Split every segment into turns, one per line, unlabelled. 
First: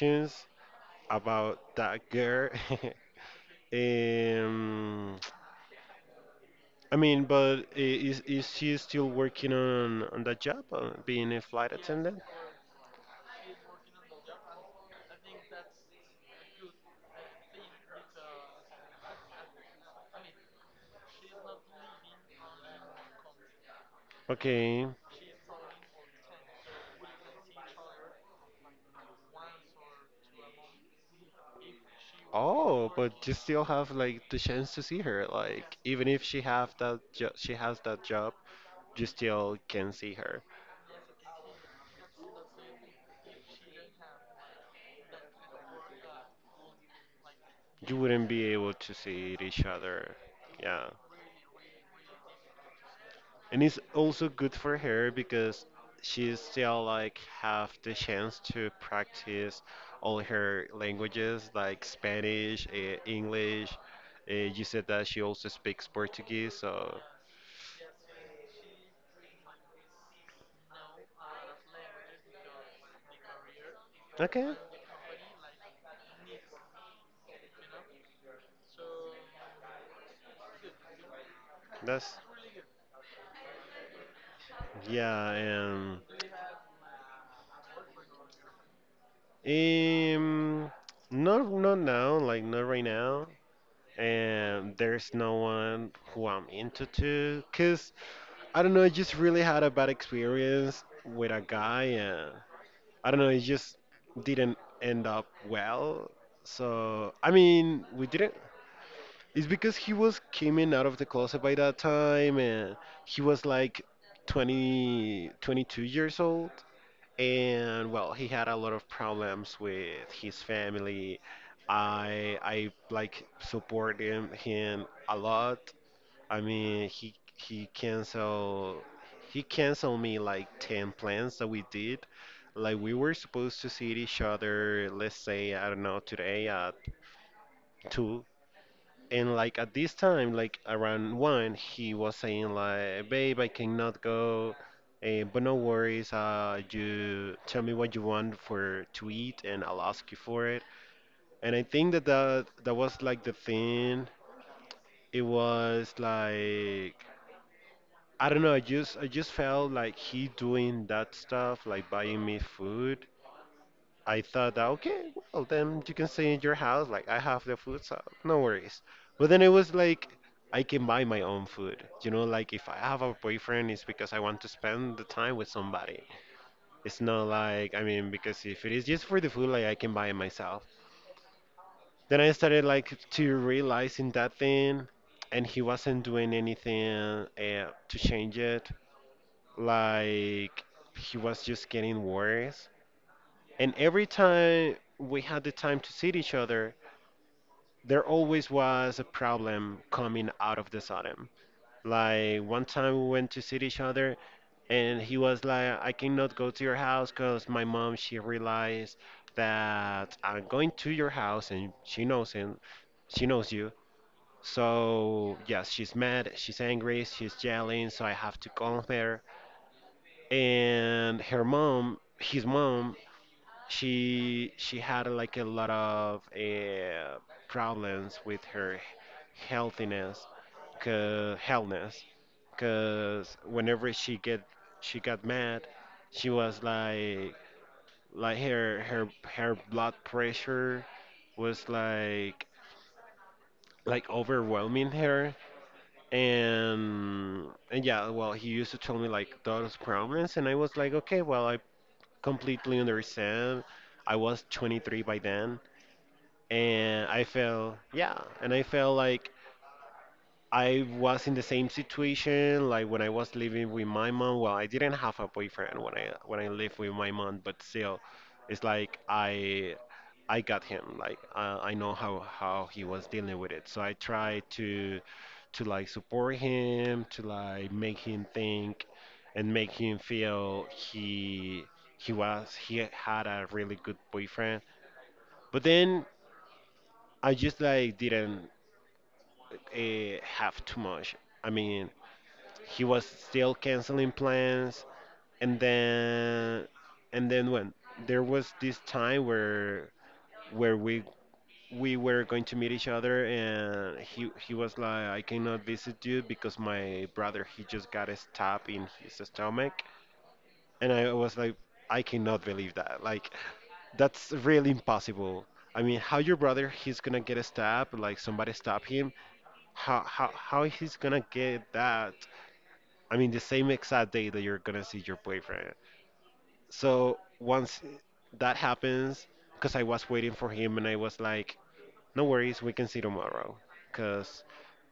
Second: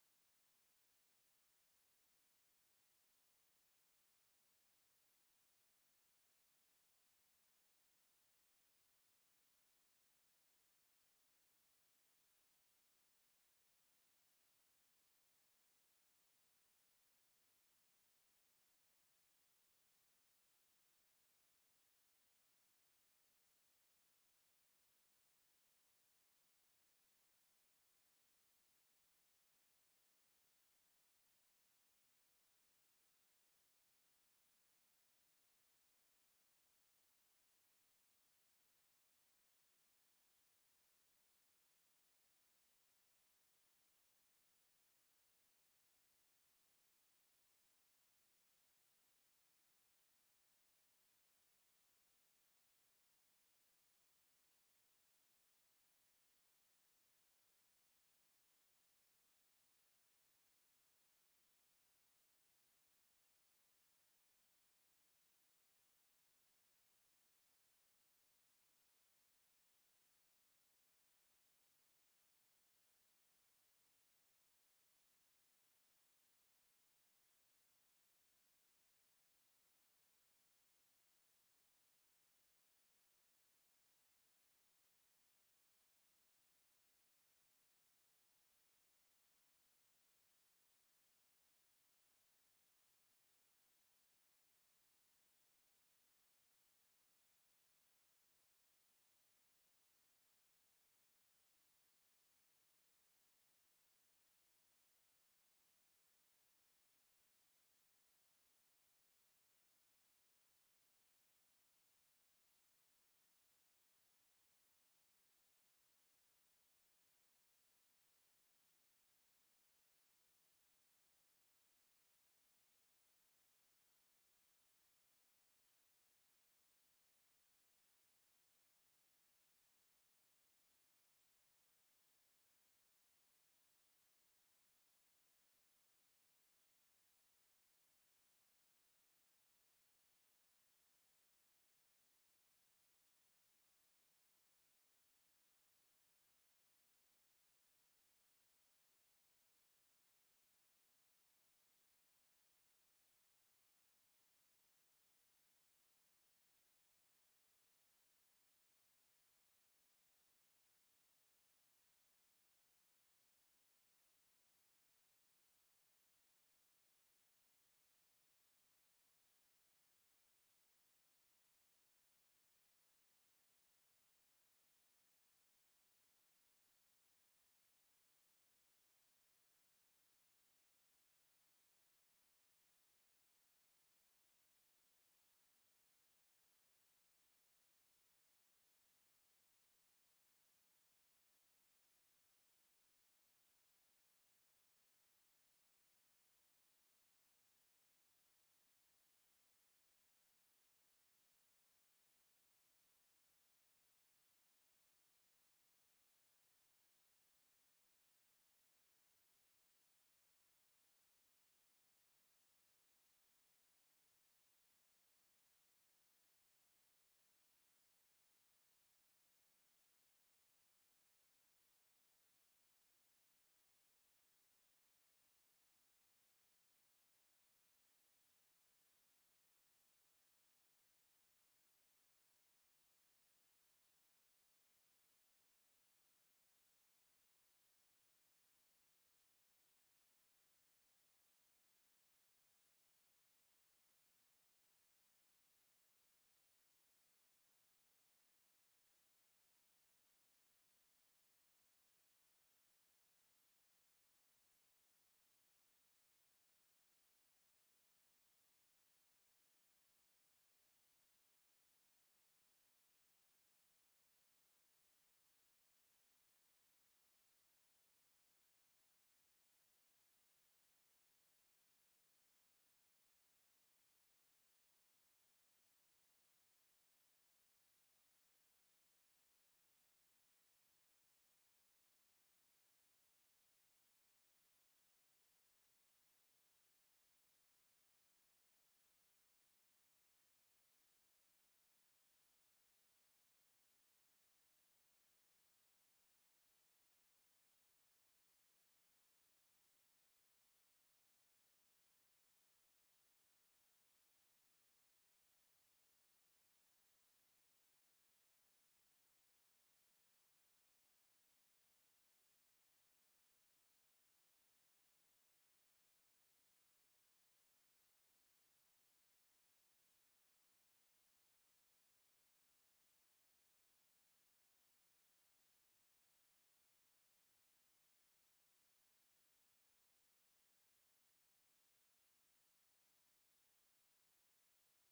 questions about that girl. um, I mean, but is she still working on that job, being a flight attendant? Okay. Oh, but you still have like the chance to see her. Like even if she have that jo she has that job, you still can see her. You wouldn't be able to see each other. Yeah. And it's also good for her because she still like have the chance to practice all her languages like Spanish, English. You said that she also speaks Portuguese, so okay, that's yeah, and um, not now, like not right now. And there's no one who I'm into to, cause I don't know, I just really had a bad experience with a guy, and I don't know, it just didn't end up well. So, I mean, we didn't. It's because he was coming out of the closet by that time and he was like 20, 22 years old. And well, he had a lot of problems with his family. I like support him a lot. I mean, he canceled me like 10 plans that we did. Like we were supposed to see each other, let's say, I don't know, today at 2. And like at this time, like around 1, he was saying like, "Babe, I cannot go." But no worries, you tell me what you want for to eat and I'll ask you for it. And I think that was like the thing. It was like I don't know. I just felt like he doing that stuff, like buying me food. I thought that okay, well then you can stay in your house. Like I have the food, so no worries. But then it was like I can buy my own food. Like if I have a boyfriend, it's because I want to spend the time with somebody. It's not like I mean because if it is just for the food, like I can buy it myself. Then I started like to realizing that thing, and he wasn't doing anything to change it like he was just getting worse. And every time we had the time to see each other, there always was a problem coming out of the sudden. Like one time we went to see each other, and he was like, I cannot go to your house because my mom, she realized that I'm going to your house and she knows him, she knows you. So, yes, she's mad, she's angry, she's yelling, so I have to calm her. And her mom, his mom, she had like a lot of problems with her healthiness, cause healthness, cause whenever she got mad, she was like like her her her blood pressure was like overwhelming her and yeah, well, he used to tell me like those problems, and I was like, okay, well, I completely understand. I was 23 by then, and I felt yeah, and I felt like I was in the same situation, like when I was living with my mom. Well, I didn't have a boyfriend when I lived with my mom, but still, it's like I got him. Like I know how he was dealing with it. So I tried to like support him, to like make him think, and make him feel he had a really good boyfriend. But then I just like didn't have too much. I mean, he was still canceling plans and then and then when there was this time where we were going to meet each other, and he was like, I cannot visit you because my brother, he just got a stab in his stomach. And I was like, I cannot believe that, like, that's really impossible. I mean, how your brother he's gonna get a stab, like somebody stab him, how he's gonna get that. I mean, the same exact day that you're gonna see your boyfriend. So once that happens, because I was waiting for him and I was like, no worries, we can see tomorrow. Because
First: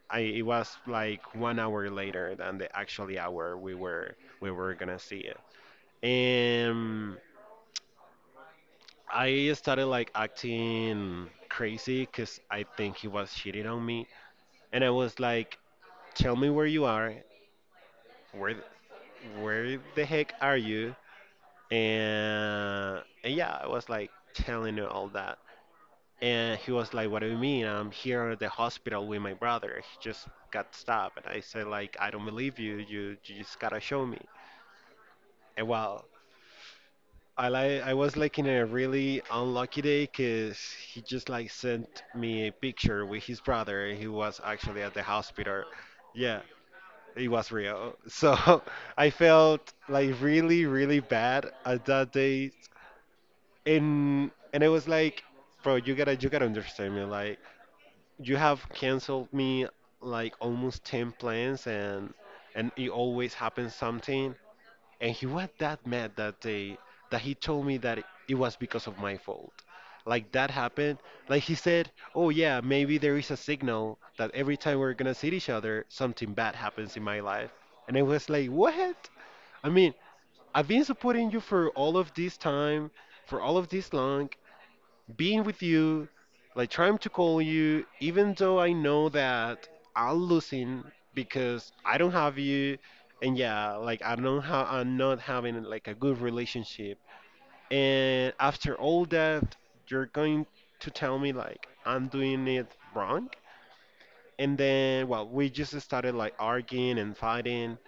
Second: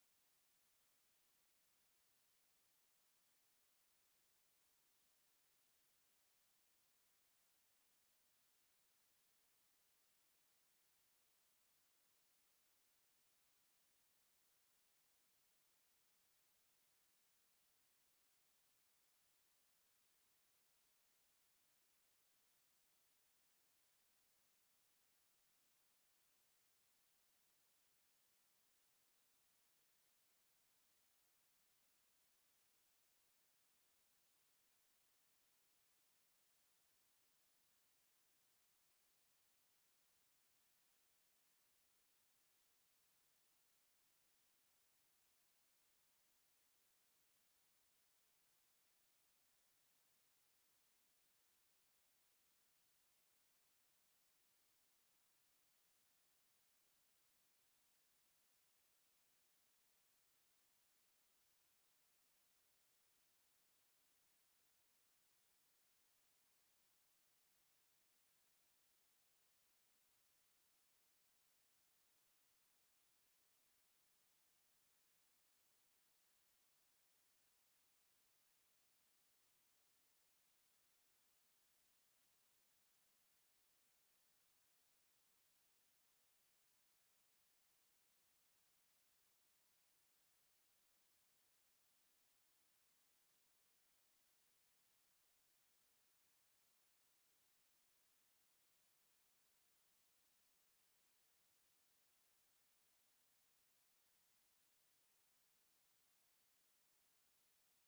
I it was like 1 hour later than the actual hour we were gonna see it. And I started like acting crazy because I think he was cheating on me. And I was like, tell me where you are. Where where the heck are you? And yeah, I was like telling her all that, and he was like, "What do you mean? I'm here at the hospital with my brother. He just got stabbed." And I said, "Like, I don't believe you. You just gotta show me." And well, I was like in a really unlucky day because he just like sent me a picture with his brother. And he was actually at the hospital. Yeah, it was real. So I felt like really, really bad at that day, and I was like, bro, you gotta understand me. Like, you have canceled me like almost 10 plans, and it always happens something. And he was that mad that day that he told me that it was because of my fault. Like that happened. Like he said, oh yeah, maybe there is a signal that every time we're gonna see each other, something bad happens in my life. And I was like, what? I mean, I've been supporting you for all of this time, for all of this long being with you, like trying to call you, even though I know that I'm losing because I don't have you, and yeah, like I don't have, I'm not having like a good relationship. And after all that, you're going to tell me like I'm doing it wrong. And then, well, we just started like arguing and fighting,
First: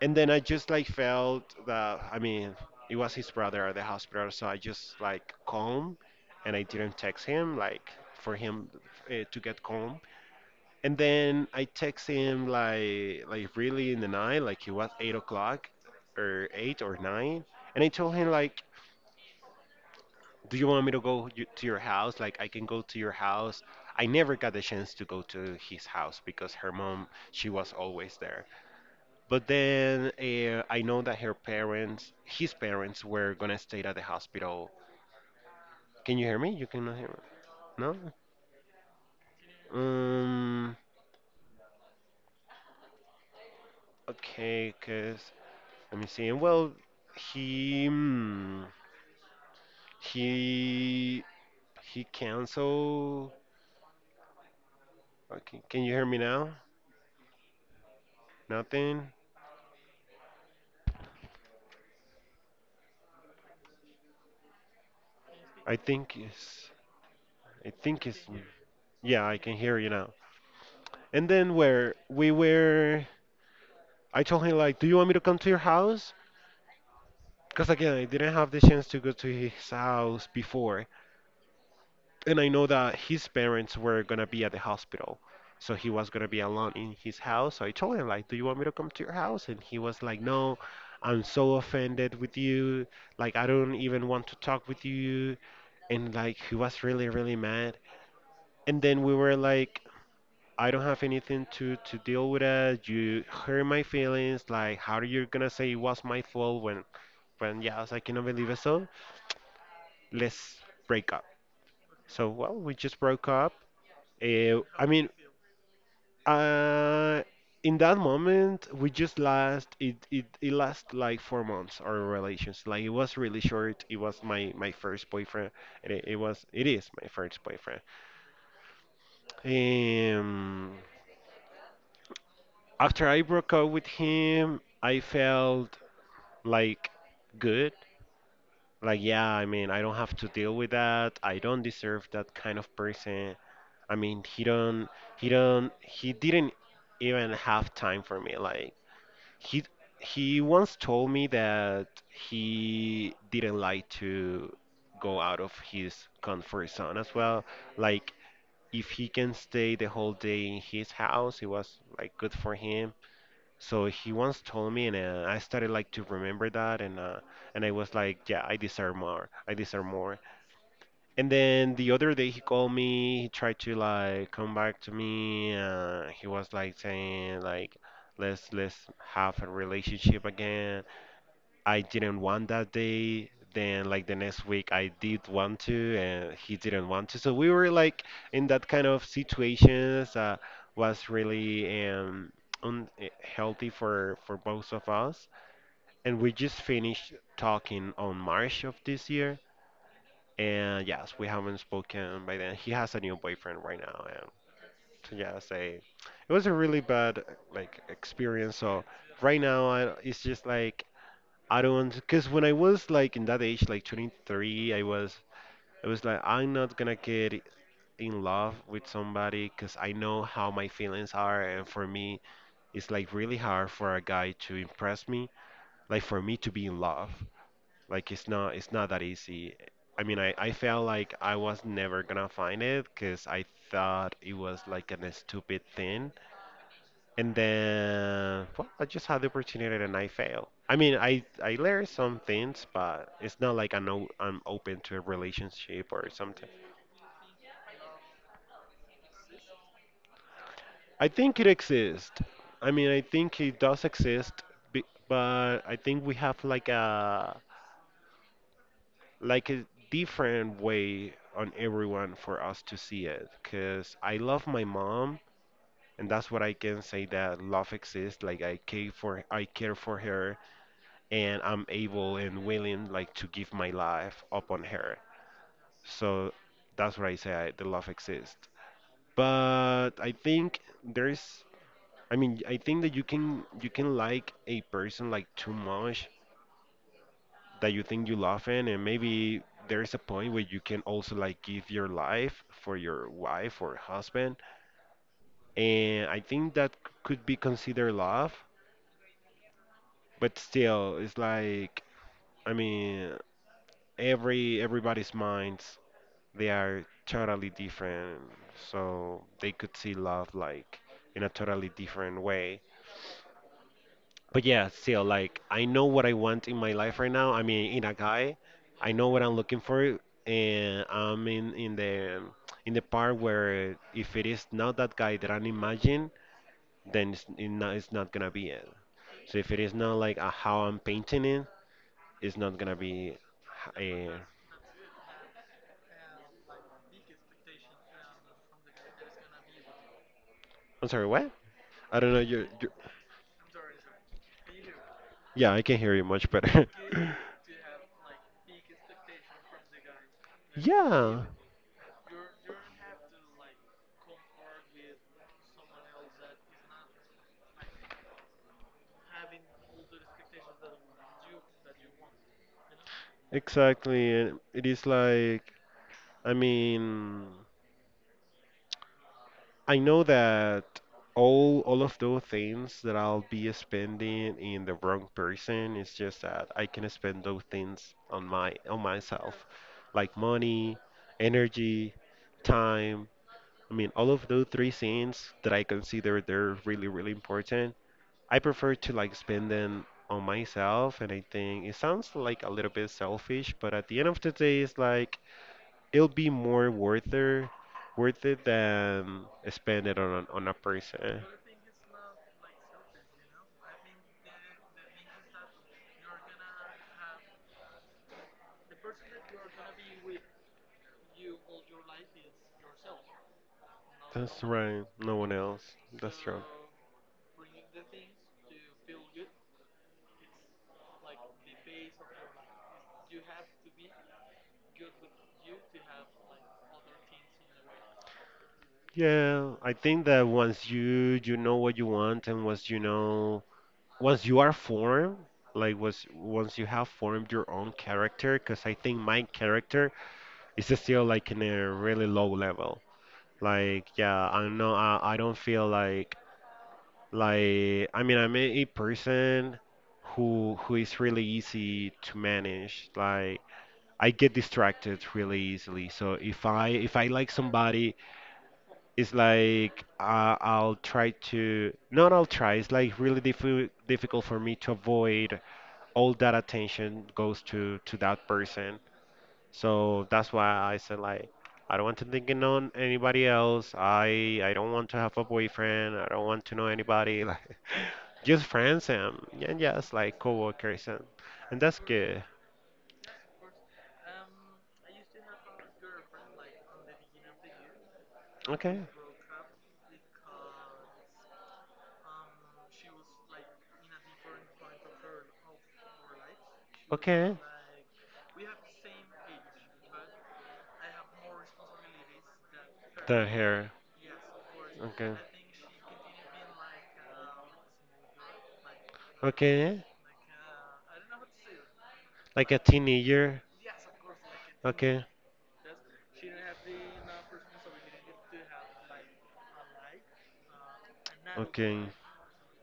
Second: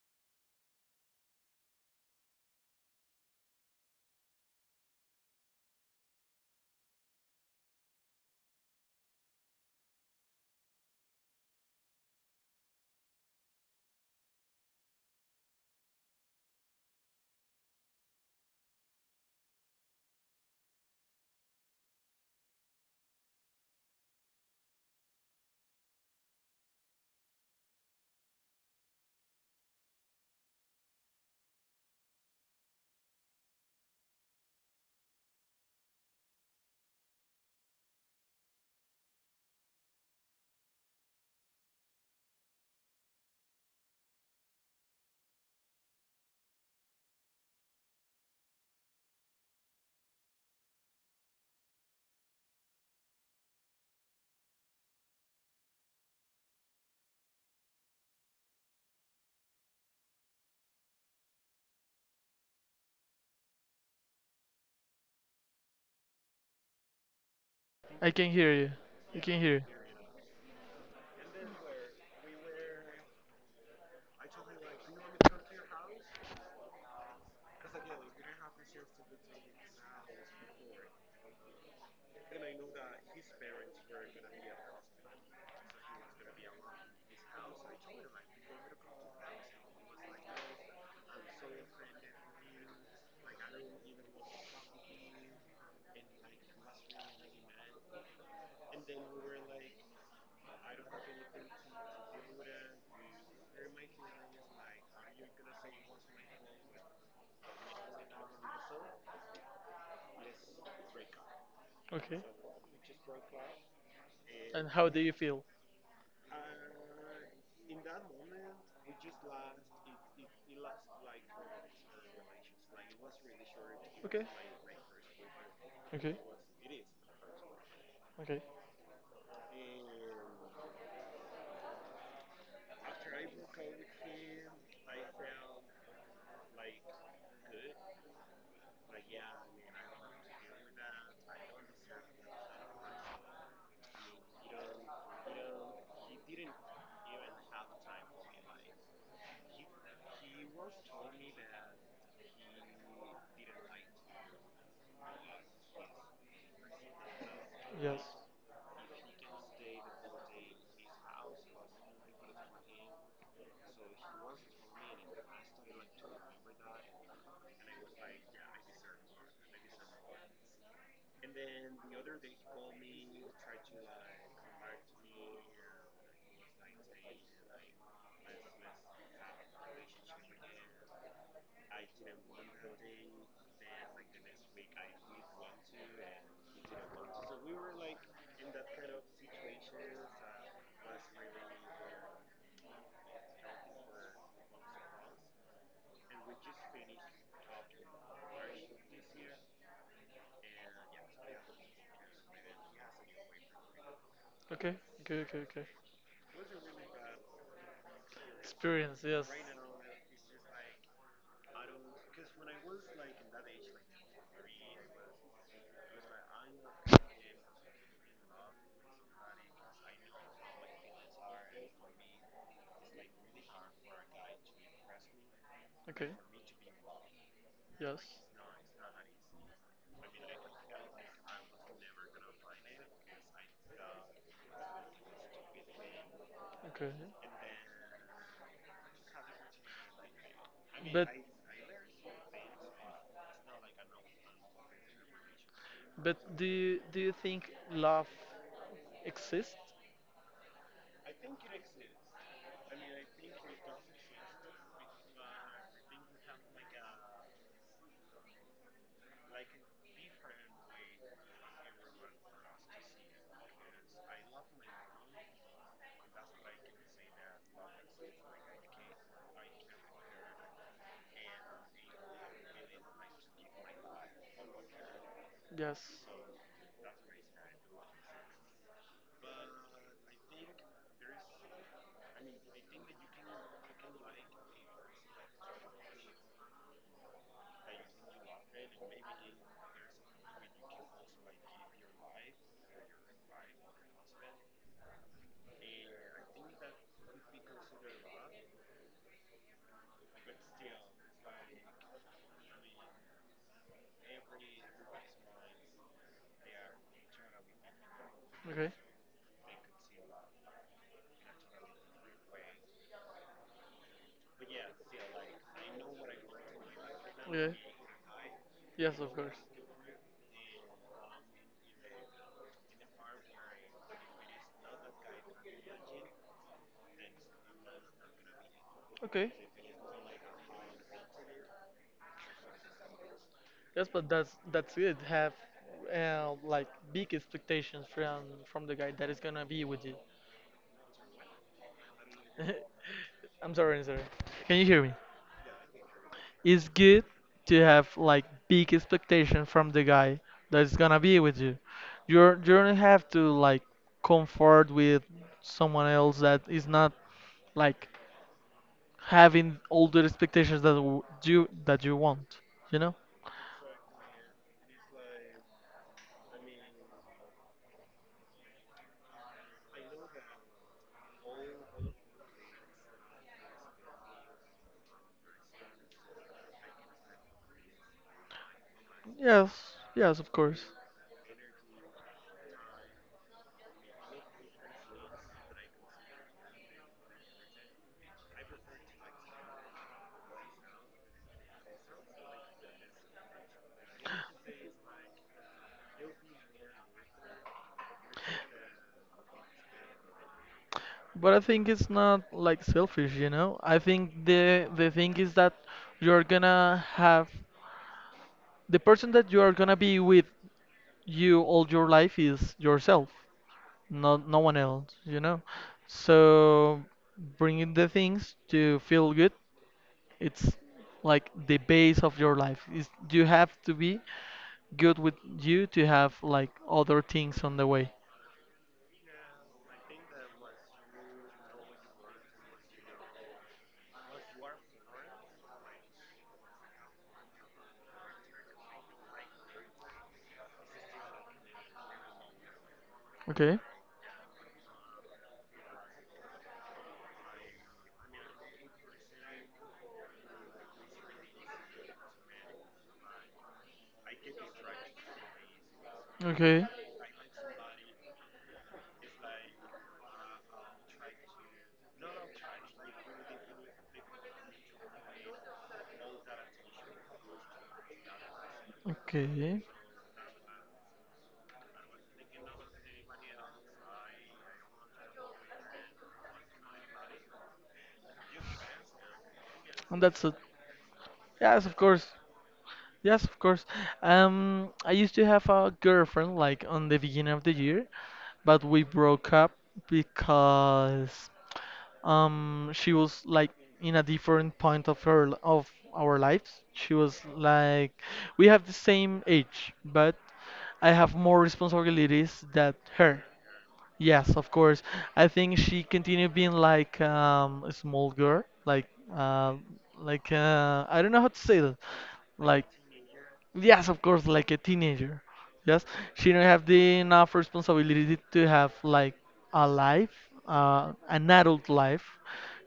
and then I just like felt that, I mean, it was his brother at the hospital, so I just like calm, and I didn't text him like for him to get calm. And then I text him like really in the night, like it was 8 o'clock or eight or nine, and I told him like, do you want me to go to your house? Like I can go to your house. I never got the chance to go to his house because her mom, she was always there. But then I know that her parents, his parents, were gonna stay at the hospital. Can you hear me? You cannot hear me. No. Um. Okay. Cause let me see. Well, he mm, he he canceled. Okay. Can you hear me now? Nothing. I think it's. I think
I
it's.
can hear you. I
Yeah,
can
I can
hear you.
hear you now. And then where we were, I told him like, "Do you want me to come to your house?" Because again, I didn't have the chance to go to his house before, and I know that his parents were gonna be at the hospital, so he was gonna be alone in his house. So I told him like, "Do you want me to come to your house?" And he was like, "No, I'm so offended with you. Like, I don't even want to talk with you." And like, he was really, really mad. And then we were like, "I don't have anything to deal with it. You hurt my feelings. Like, how are you gonna say it was my fault when?" When yeah, I was like, "I cannot believe it." So let's break up.
Okay.
So, well, we just broke up.
And
I
how do
mean,
you feel?
uh, in that moment, we just last it, it it last like 4 months our relations. Like it was really short. It was
Okay.
my first boyfriend, and
Okay.
it is my first boyfriend.
Okay.
Um, after I broke up with him, I felt like good. Like yeah, I mean, I don't have to deal with that. I don't deserve that kind of person. I mean, he didn't even have time for me. Like he, he once told me that he didn't like to go out of his comfort zone as well.
Yes.
Like if he can stay the whole day in his house, it was like good for him. So he once told me, and I started like to remember that, and I was like, yeah, I deserve more. I deserve more. And then the other day he called me, he tried to like come back to me. He was like saying like let's have a relationship again. I didn't want that day. Then like the next week I did want to and he didn't want to. So we were like in that kind of situations was really unhealthy for both of us. And we just finished talking on March of this year, and yes, we haven't spoken by then. He has a new boyfriend right now, and
Okay.
so
Okay. Okay.
yes,
Okay.
it was a really bad experience. So
Experience. Yes.
right now, it's just like I don't, because when I was like in that age, like 23, I was like, I'm not gonna get in love with somebody because I know how my feelings are, and for me, it's like really hard for a guy to impress me, like
Okay.
for me to be in love.
Yes.
Like it's not that easy. I mean, I felt like I was never gonna find it because I thought it was like a stupid thing.
Okay.
And then, well, I just had the opportunity and I failed. I mean,
But
I learned some things, but it's not like I know I'm open to a relationship or
but do
something.
you do you think love exists?
I think it exists. I mean, I think it does exist, but I think we have like a different way on everyone for us to see it, because I love my mom, and that's what I can say, that love exists. Like I care for her, and I'm able and willing like to give my life up on her.
Yes.
So that's what the love exists, but I think there's I mean I think that you can like a person like too much that you think you love in, and maybe there's a point where you can also like give your life for your wife or husband, and I think that could be considered love. But still it's like, I mean, everybody's minds, they are totally different.
Okay.
So they could see love like in a totally different way. But yeah, still, like, I know what I want in my life right now. I
Yeah.
mean, in a guy, I
Yes,
know
of
what
course.
I'm looking for, and I'm in the part where if it is not that guy that I'm imagining, then it's not gonna be it.
Okay.
So if it is not like how I'm painting it, it's not gonna be.
Yes, but
A.
that's it. Have like big expectations from the guy that is gonna be with you.
Am sorry, what? I don't know.
I'm sorry, I'm sorry. Can you hear me?
Yeah, I can hear you much better.
It's good to have like big expectation from the guy that's gonna be
Yeah,
with you. You don't have to like comfort with someone else that is not like having all the expectations that you that you want. You know?
exactly. And it is like, I mean, I know that all of those things that I'll be spending in the wrong person is just that I can spend those things on my on myself,
Yes, yes,
like
of course.
money, energy, time. I mean, all of those three things that I consider, they're really really important. I prefer to like spend them on myself, and I think it sounds like a little bit selfish, but at the end of the day, it's like it'll be more worth it than spend it on a person.
But I think it's not like selfish, you know? I think the thing is that you're gonna have the person that you are gonna be with you all your life is yourself, not no
That's
one
right.
else,
No
you
one
know?
else. That's true.
So bringing the things to feel good, it's like the base of your life. Is you have to be good with you to have like other things on the way.
Yeah, I think that once you know what you want, and once you know once you are formed, like was once you have formed your own character, because I think my character is still like in a really low level.
Okay?
Like, yeah, I know. I don't feel like, I mean, I'm a person who is really easy to manage. Like, I get distracted really easily. So if
Okay.
I like somebody, it's like I'll try to, not I'll try. It's like really difficult for me to avoid all that attention goes to that person.
Okay.
So that's why I said like I don't want to think on anybody else. I don't want to have a boyfriend. I don't want to know anybody. Like just friends and just
And
like
that's it.
coworkers and
Yes, of
that's
course.
good.
Yes, of course. I used to have a girlfriend like on the beginning of the year, but
Okay.
we broke up because she was like in a different point of of our lives. She was
Okay.
like we have the same age, but I have more responsibilities than her.
Third hair.
Yes, of course.
Okay.
I think she continued being like a small girl, uh,
Okay.
like I don't know how to say that,
Like a
like.
teenager.
Yes, of course, like a
Okay.
teenager. Yes, she don't have the enough responsibility to have like a life, an adult
Okay.
life,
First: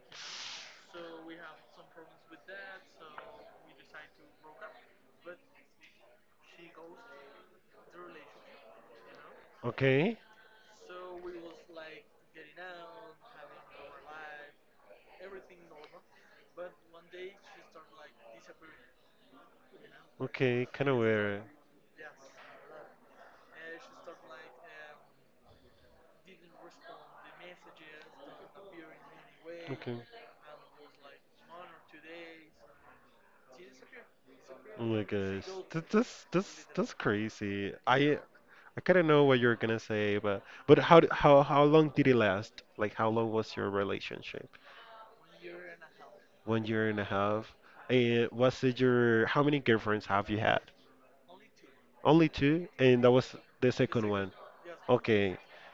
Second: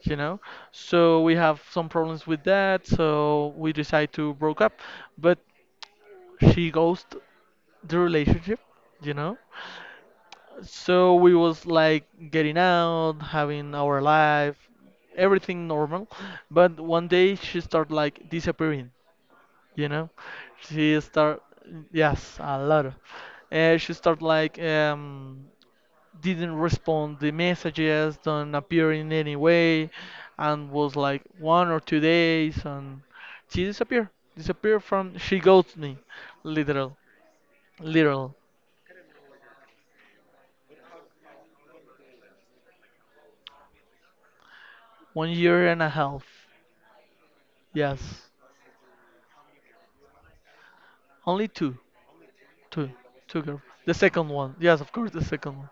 you know. So we have some problems with that. So we decide to broke up, but she ghost the relationship, you know.
Okay.
So we was like getting out, having our life, everything normal, but one day she start like disappearing, you know
Okay.
she
Kind of
start,
weird.
yes, she start like didn't respond the messages, don't appear in any way,
Okay.
and was like 1 or 2 days, and she disappeared
Oh my
from, she
gosh.
ghosted
That,
me
that's that's
literal
that's crazy. I
literal
I kind of know what you're gonna say, but how how long did it last? Like how long was your relationship?
1 year and a half.
1 year and a half. And
Yes,
what's it your, how many girlfriends have you had?
only
Only two,
two
and that was
two girls.
the
The
second
second
one.
one, yes, of course, the
Okay.
second one.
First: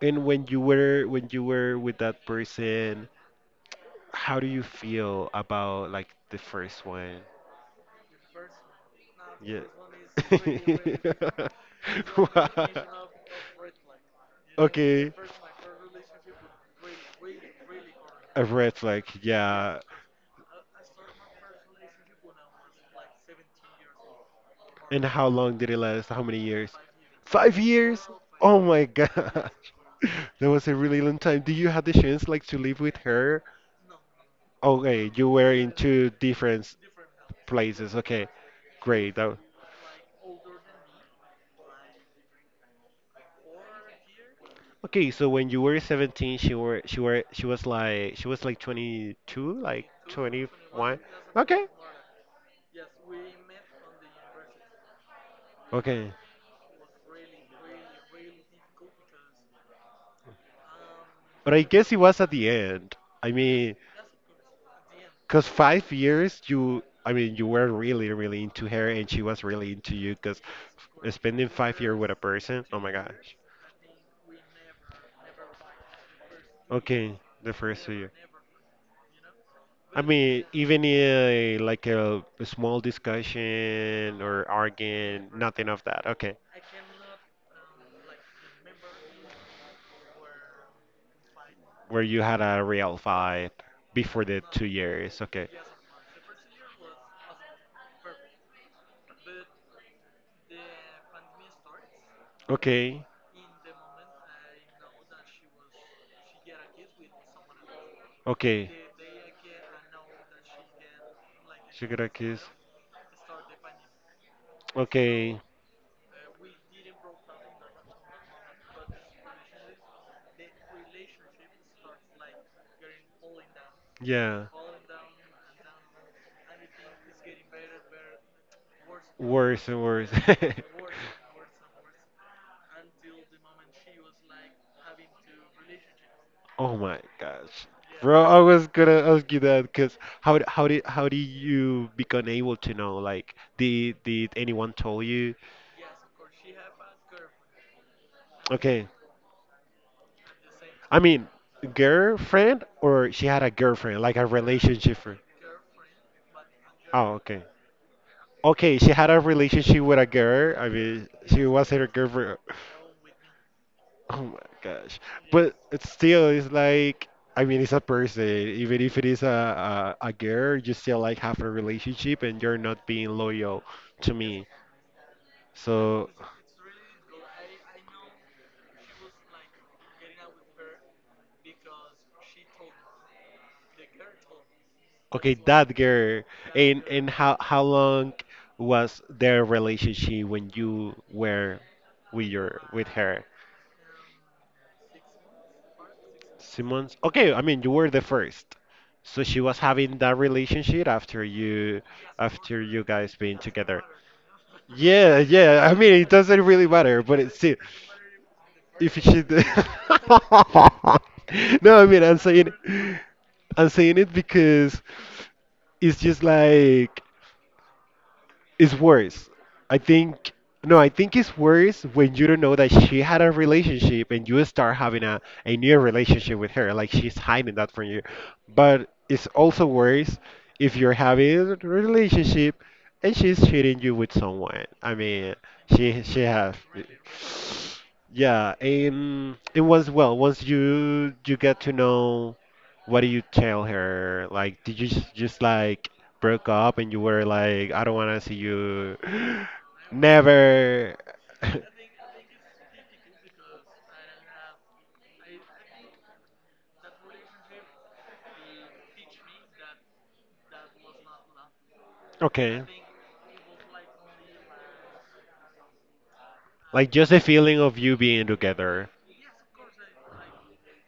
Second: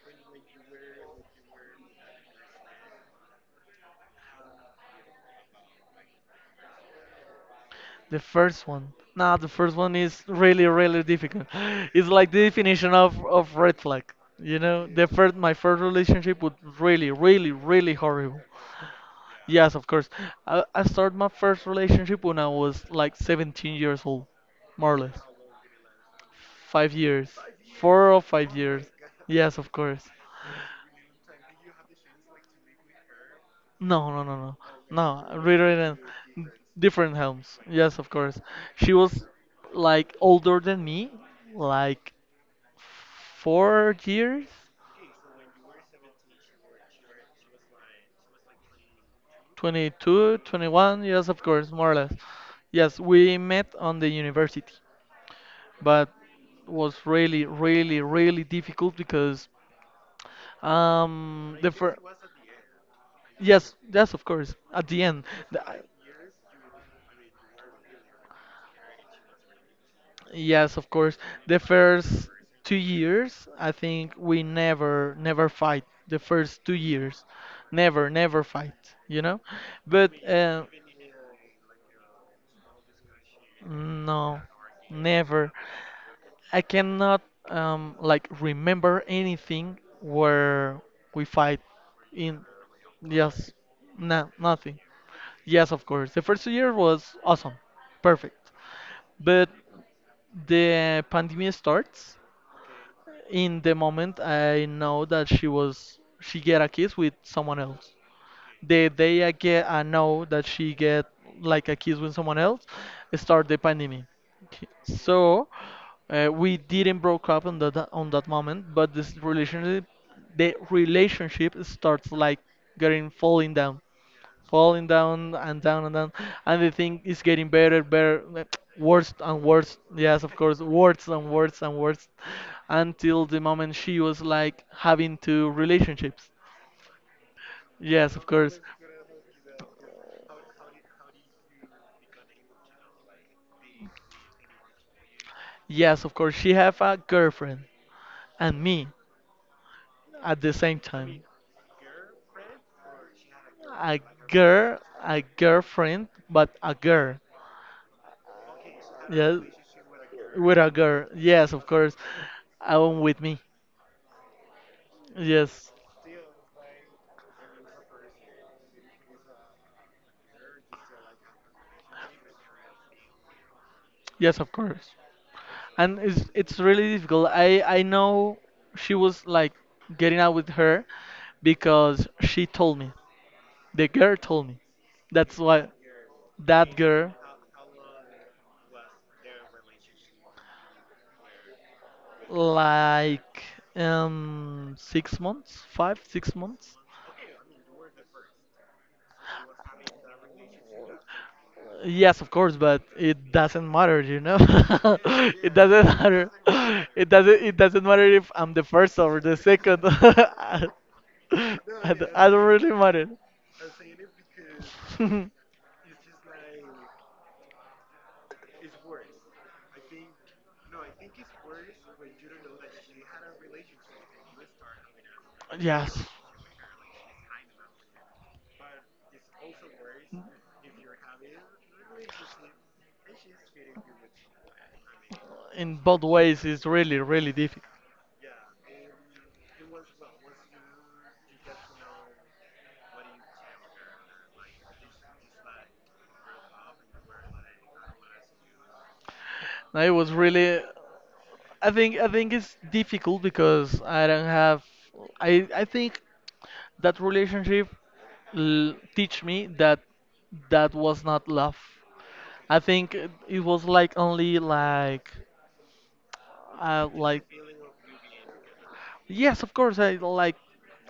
And when you were with that person, how do you feel about like the first one?
The first one. Nah, the
Yeah.
first one is really, really difficult. It's like the
Wow.
definition of red flag. You know, the
Okay.
first my first relationship was really, really, really horrible.
A red flag,
Yes,
yeah.
of course. I started my first relationship when I was like 17 years old, more or
And
less.
how long did it last? How many years?
5 years.
5 years?
Four or five
Oh my
years. Yes,
gosh.
of course.
That was a really long time. Did you have the chance like to live with her?
No, no, no, no.
Okay, you
No,
were in
rewritten.
two different
Different homes.
places.
Yes, of
Okay,
course. She
great.
was
That,
like older than me, like 4 years.
okay, so when you were 17, she was like she was like 22, like
22, twenty
21.
one. Yes, of
Okay,
course, more or less. Yes, we met on the university, but
okay.
was really, really, really difficult because
But I
the
guess it
first.
was at the end. I
Yes,
mean,
yes, of course. At the end,
because
the- I-
5 years, you, I mean, you were really, really into her and she was really into you. Because
yes, of course.
spending
The
5 years with a
first
person,
two
oh my gosh.
years, I think we never, never fight. The first two
Okay,
years,
the first
never,
year.
never fight. You know,
I
but
mean, even like a small discussion
no,
or arguing,
never.
nothing of that. Okay.
I cannot like remember anything where we fight
Where you had
in.
a real fight
Yes,
before
no,
the two
nothing.
years. Okay.
Yes, of course. The first year was awesome, perfect. But the pandemic starts.
Okay.
In the moment, I know that she get a kiss with someone else.
Okay.
The day I know that she get like a
She
kiss
got a
with someone
kiss.
else, start the pandemic. K-
Okay,
So uh, we didn't broke up on that moment, but the relationship starts like getting
yeah.
falling down and down and down, and the thing is getting better, better, like, worse and
Worse
worse.
and worse.
Yes, of course, worse and worse and worse, until the moment she was like having two relationships.
Oh my gosh.
Yes,
Bro,
of
I
course.
was gonna ask you that because how did how did you become able to know? Like, did anyone told you?
Yes, of course. She have a girlfriend and me
Okay,
at the same
I
time.
mean, girlfriend or she had a
A
girlfriend, like a
girl,
relationship.
a
Friend?
girlfriend, but a
Oh,
girl.
okay. Okay, she had a
Yes,
relationship with a girl.
with a
I
girl.
mean, she
Yes, of
was her
course.
girlfriend.
I want with me.
Oh my gosh. But
Yes,
it's still, it's like, I mean, it's a person. Even if it is a girl, you still like have a relationship and you're not being loyal to
yes,
me.
of course. And
So,
it's really difficult. I know she was like getting out with her because she told me. The girl told me. That's
okay,
why
that girl.
that
And
girl
how long was their relationship when you were with your with her?
like 6 months, five, 6 months.
Simmons. Okay, I mean you were the first. So she was having that relationship
Yes, of course,
after
but
you guys
it
being
doesn't
together.
matter, you know.
Yeah,
It
yeah. I
doesn't
mean it
matter.
doesn't really matter,
It
but it's
doesn't. It
still
doesn't matter if I'm the
if
first or
she
the
d-
second. I, I
No, I mean
don't I don't really matter.
I'm saying it because it's just like it's worse. I think no, I think it's worse when you don't know that she had a relationship and you start having a new
Yes,
relationship with her. Like she's hiding that from you. But it's also worse if you're having a relationship and she's cheating you with someone. I mean,
in both
she she
ways,
has
it's really, really difficult.
yeah, and it was well once you get to know what do you tell her? Like did you just like broke up and you were like, I don't want to see you.
Now, it was really.
Never.
I think it's difficult because I don't have. I think that relationship teach me that that was not love. I
Okay.
think it was like only uh
Like just the
like
feeling of you being together.
yes, of course. I like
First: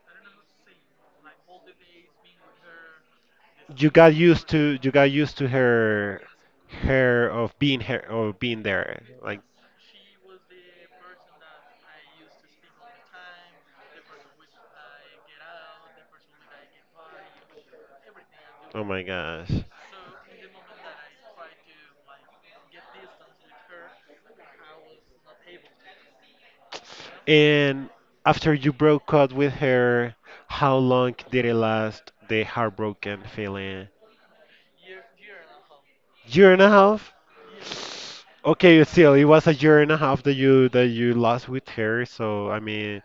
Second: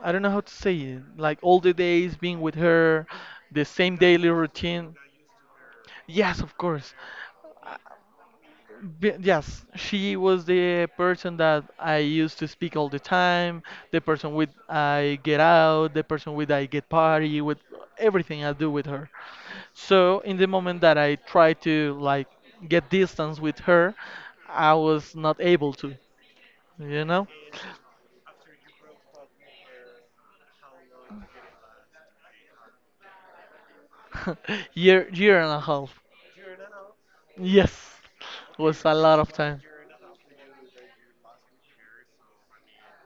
I don't know how to say it, like all the days being with her, the same daily
You
routine.
got used to her,
Yes, of course.
her of being her or being there
B
like
Yes, she was the person that I used to speak all the time, the person with I get out, the person with I get party with, everything I do
oh
with
my
her.
gosh.
So in the moment that I tried to like get distance with her, I was not able to, you know?
And after you broke up with her, how long did it last, the heartbroken feeling?
Year and a half.
Year and a half.
Yes,
Okay,
was a
still,
lot
it
of
was a
time.
year and a half that you lost with her. So I mean,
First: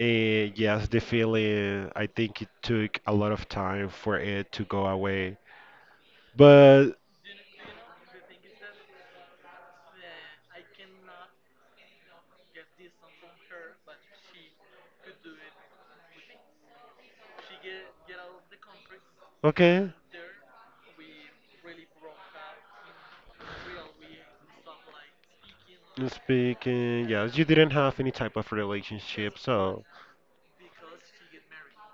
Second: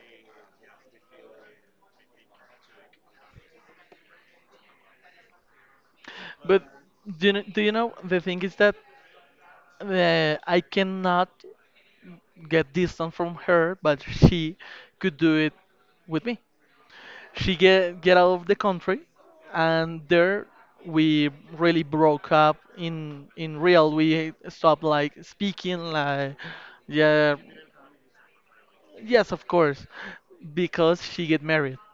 eh, yes, the feeling. I think it took a lot of time for it to go away.
But
But
do you know the thing is that I cannot get distant from her, but she could do it with me. She get out of the country,
okay,
and there we really broke up. In real, we stopped like speaking. Like,
speaking, yes,
yeah,
you didn't have any type of
yes,
relationship.
of
So
course, because she get married.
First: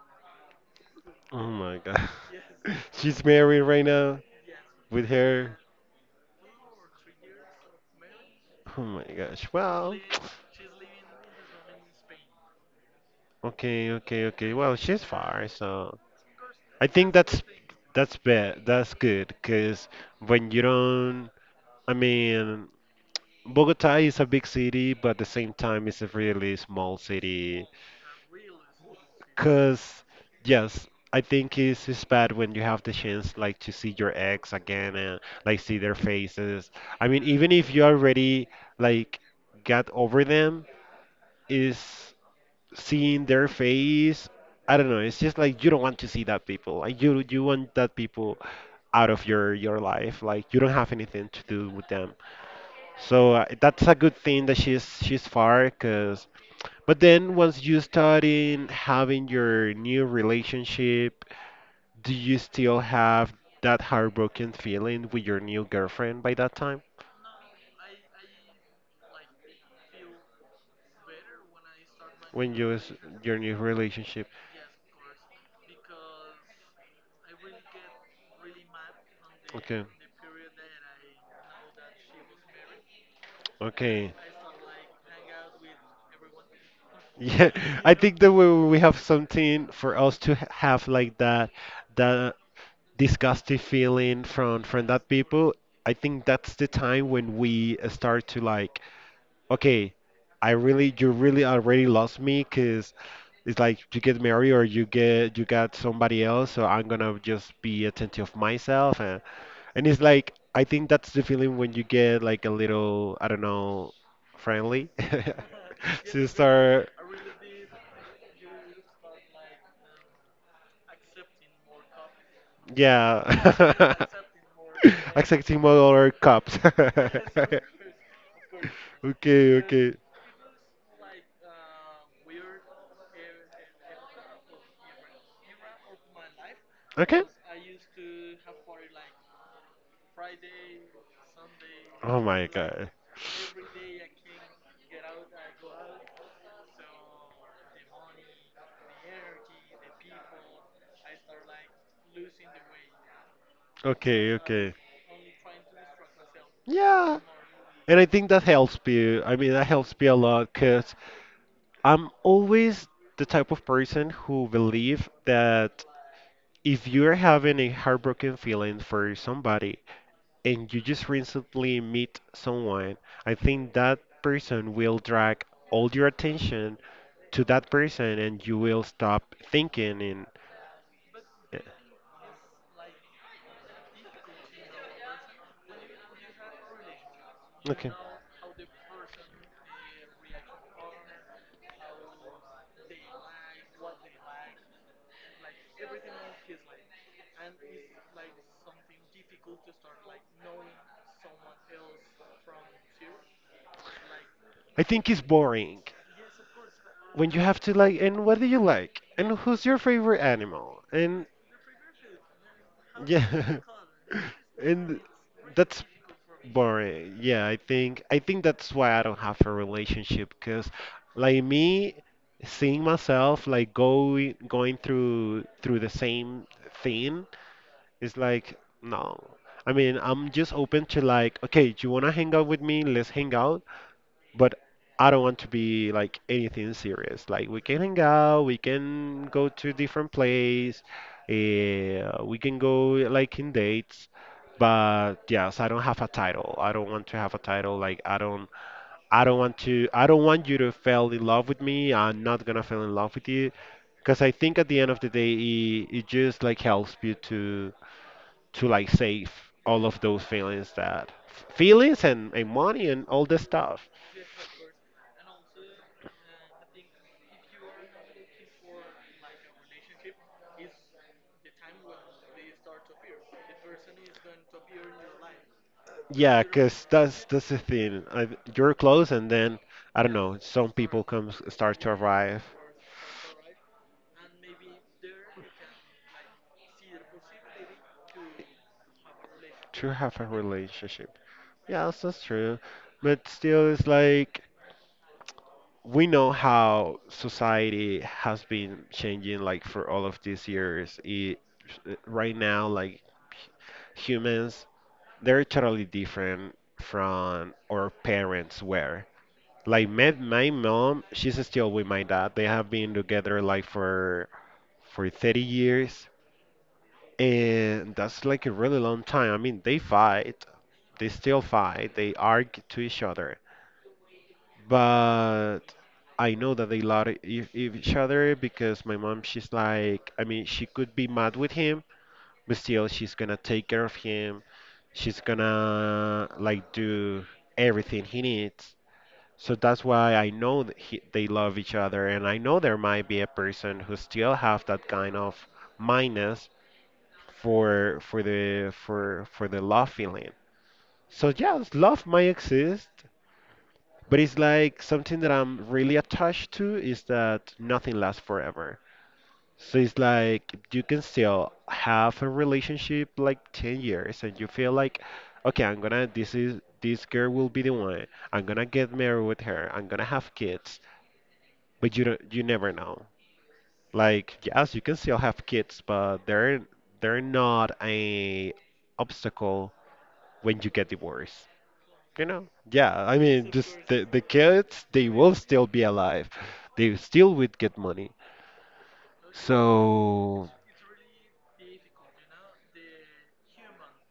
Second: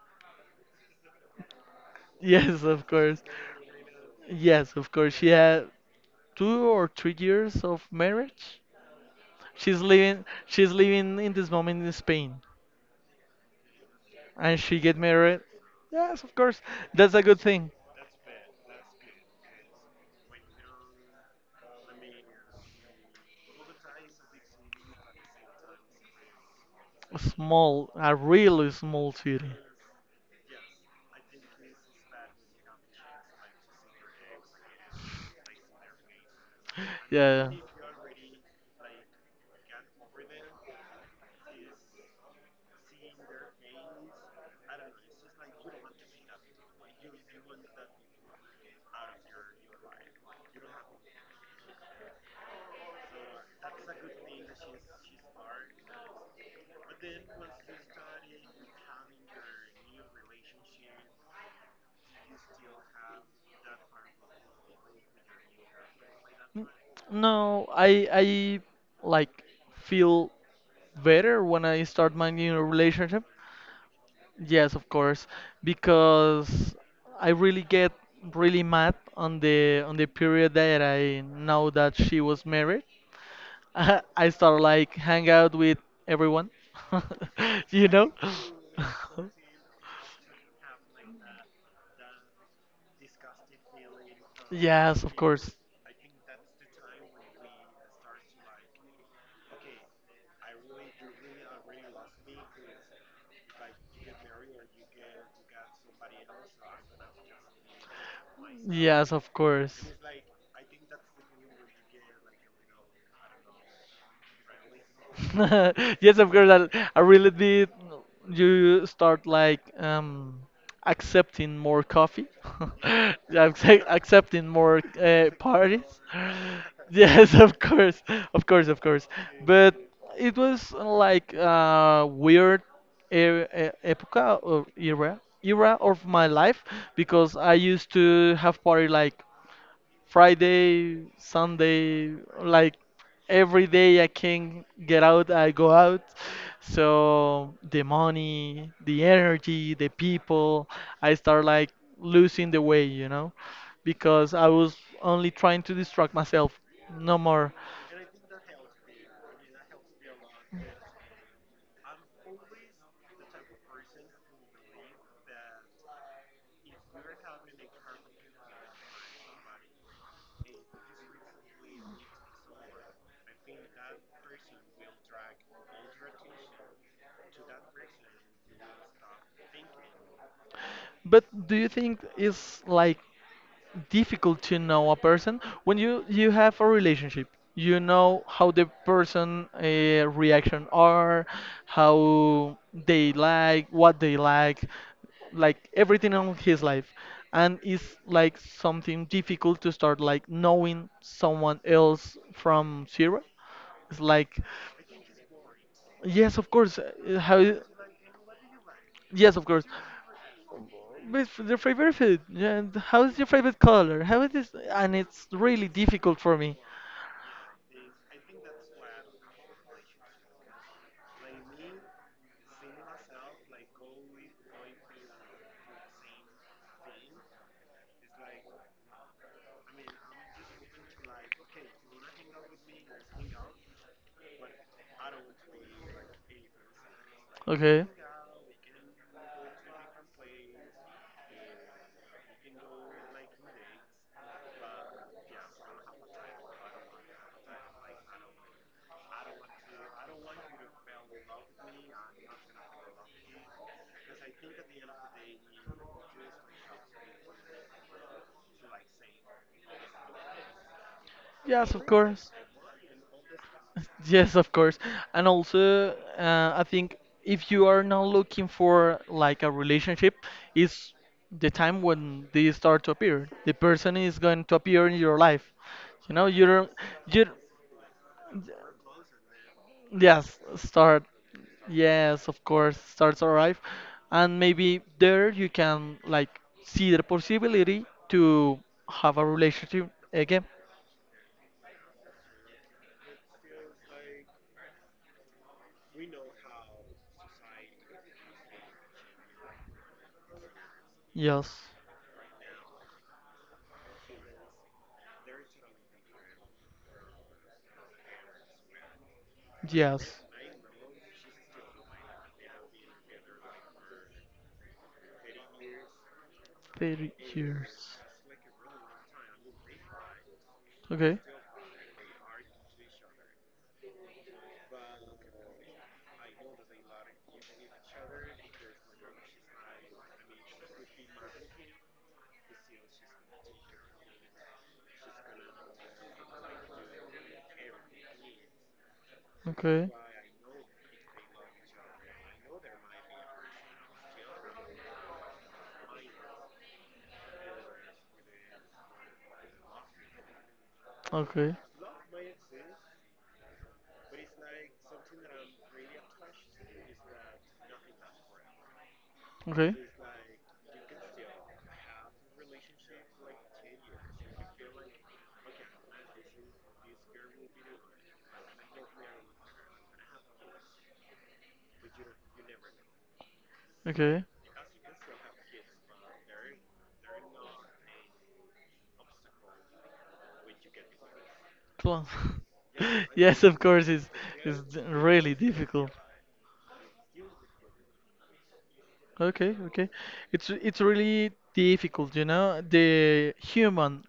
oh my god,
Yes, of course.
she's married right now
Yes, of
with
course. She
her.
had 2 or 3 years of marriage.
Oh my gosh. Well,
She's living in this moment in Spain,
okay, okay, okay.
and
Well,
she get
she's
married.
far, so
Yes, of course.
I think
That's a good
that's
thing.
bad. That's good, cause when you don't, I mean, Bogota is a big city, but at the same time, it's a really small
A
city.
Small, a really small city.
Because, yes, I think it's bad when you have the chance like to see your ex again and like see their faces. I mean, even if you already like got over them, is seeing their face, I don't know, it's just like you don't want to see that people, like you want that people out of your life, like you don't have anything to do with them. So that's a good thing that she's far, because but then once you start
Yeah.
in having your new relationship, do you still have that heartbroken feeling with your new girlfriend by that
N-
time?
No, I like feel better when I start my
When
new
you was
relationship.
your new relationship.
Yes, of course, because I really get really mad on the
Okay.
on the period that I know that she was married.
Okay.
I start like hang out with everyone,
Yeah,
you
I
know.
think that we have something for us to have like that that disgusting feeling from
Yes,
that
of
people.
course.
I think that's the time when we start to like okay, I really, you really already lost me, because it's like you get married or you got somebody else, so I'm gonna just be attentive of myself,
Yes, of
and
course.
it's like I think that's the feeling when you get like a little I don't know friendly.
Yes,
So you
of course.
start
I really did. You start like accepting more coffee,
yeah.
yeah, accepting more
Accepting
parties.
more cups.
Yes, of course, of course, of course.
Okay,
But
okay.
it was like a weird epoca or era of my life
Okay.
because I used to have party like Friday, Sunday,
Oh my
like
god.
every day I can get out, I go out. So the money, the energy, the people, I start like losing the way,
Okay,
because I
okay.
was only trying to distract myself, no
Yeah.
more.
And I think that helps me. I mean, that helps me a lot because I'm always the type of person who believe that if you're having a heartbroken feeling for somebody and you just recently meet someone, I think that person will drag all your attention to that person and you will stop thinking and
But do
eh,
you think it's like difficult to know a person when you have a relationship, you
okay.
know how the person reaction are, how they like what they like everything on his life, and it's like something difficult to start like knowing someone else from zero, it's like.
I think it's boring.
Yes, of course.
When
How?
you have to, like, and what do you like,
Yes,
and
of
who's
course.
your favorite animal, and
With your favorite food? Yeah, and how is your
yeah,
favorite color? How is this? And
and
it's really
that's
difficult for me.
boring. Yeah, I think that's why I don't have a relationship, because like me, seeing myself like going through the same thing is like no. I mean, I'm just open to like, okay, do you wanna hang out with me? Let's hang out, but I don't want to be like anything serious. Like we can
Okay.
hang out, we can go to different place, we can go like in dates. But yes, I don't have a title. I don't want to have a title. Like I don't want to. I don't want you to fall in love with me. I'm not gonna fall in love with you, because I think at the end of the day, it just like helps you to like save all of those feelings that
Yes, of
feelings
course.
and money and all this stuff.
Yes, of course. And also, I think if you are now looking for like a relationship, is the time when they start to appear. The person is going to appear in your life. You know,
Yeah,
you don't,
cause that's
you.
that's the thing. I, you're close, and then I don't know.
Yes,
Some people
start.
start to
Yes, of
arrive
course, starts arrive, and maybe there you can like see the possibility to have a relationship
to have a
again.
relationship. Yeah, that's true. But still, it's like we know how society has been changing, like for all of these years. It,
Yes,
right now, like humans, they're totally different from our parents were. Like my
yes,
my mom, she's still with my dad. They have been together like for 30 years,
thirty
and
years.
that's like a really long time. I mean, they
Okay,
still fight, they argue to each other, but I know that they love each other because my mom, she's like, I mean, she could be mad with him, but still, she's gonna take care of him. She's gonna like do everything he needs. So that's
okay,
why I know that they love each other, and I know there might be a person who still have that kind of minus for the love feeling. So
okay,
yes, love might exist, but it's like something that I'm really attached to is that nothing lasts forever.
okay.
So it's like you can still have a relationship like 10 years and you feel like, okay, I'm gonna, this is, this girl will be the one. I'm gonna get married with her. I'm gonna have kids. But you never know.
Okay.
Like, yes, you can still have kids, but they're not a obstacle when you get divorced.
Close.
You know? Yeah, I
Yes,
mean,
of
just
course, it's
the
it's d-
kids, they will
really
still be
difficult.
alive. They still would get money.
Okay, okay.
So,
It's really difficult, you know, the human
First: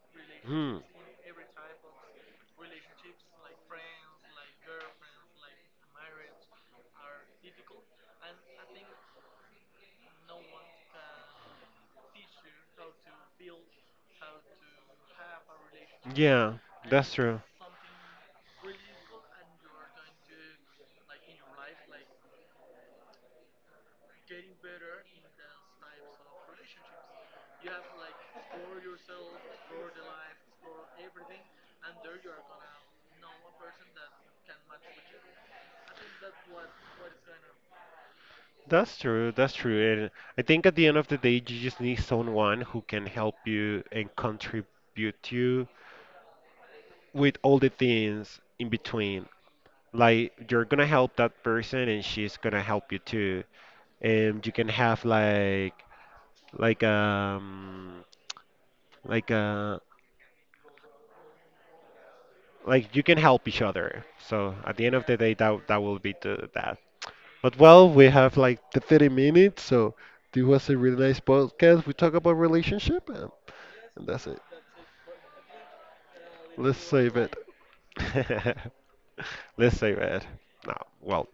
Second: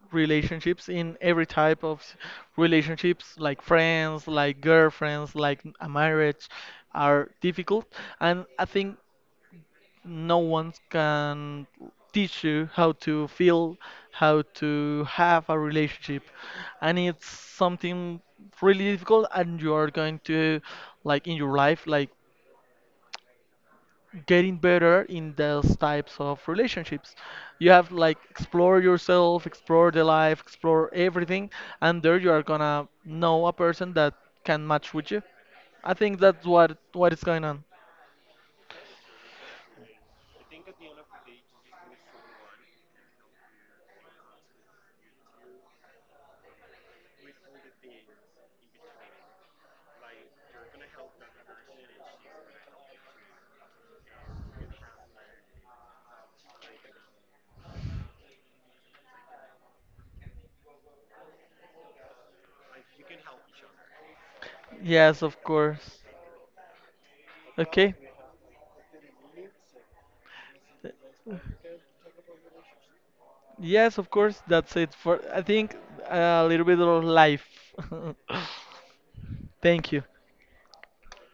hmm,
relationships in every type of relationships, like friends, like girlfriends, like a marriage, are difficult, and I think no one can teach you how to feel, how to have a relationship,
yeah,
and
that's
it's
true.
something really difficult, and you are going to like in your life, like getting better in those types of relationships. You have like explore yourself, explore the life, explore everything, and there you are gonna know a person that can match with you. I think that's what is going on.
That's true. And I think at the end of the day, you just need someone who can help you and contribute to you with all the things in between. Like you're gonna help that person, and she's gonna help you too. And you can have like like like like you can help each other. So at the end of the
Yes,
day,
of
that will
course.
be that. But well,
Okay.
we have like the 30 minutes, so this was a really nice podcast. We talk about relationship,
Yes,
and
of
that's it.
course. That's it for I think a little
Let's
bit of
save it.
life.
Let's
Thank
save
you.
it. No, well.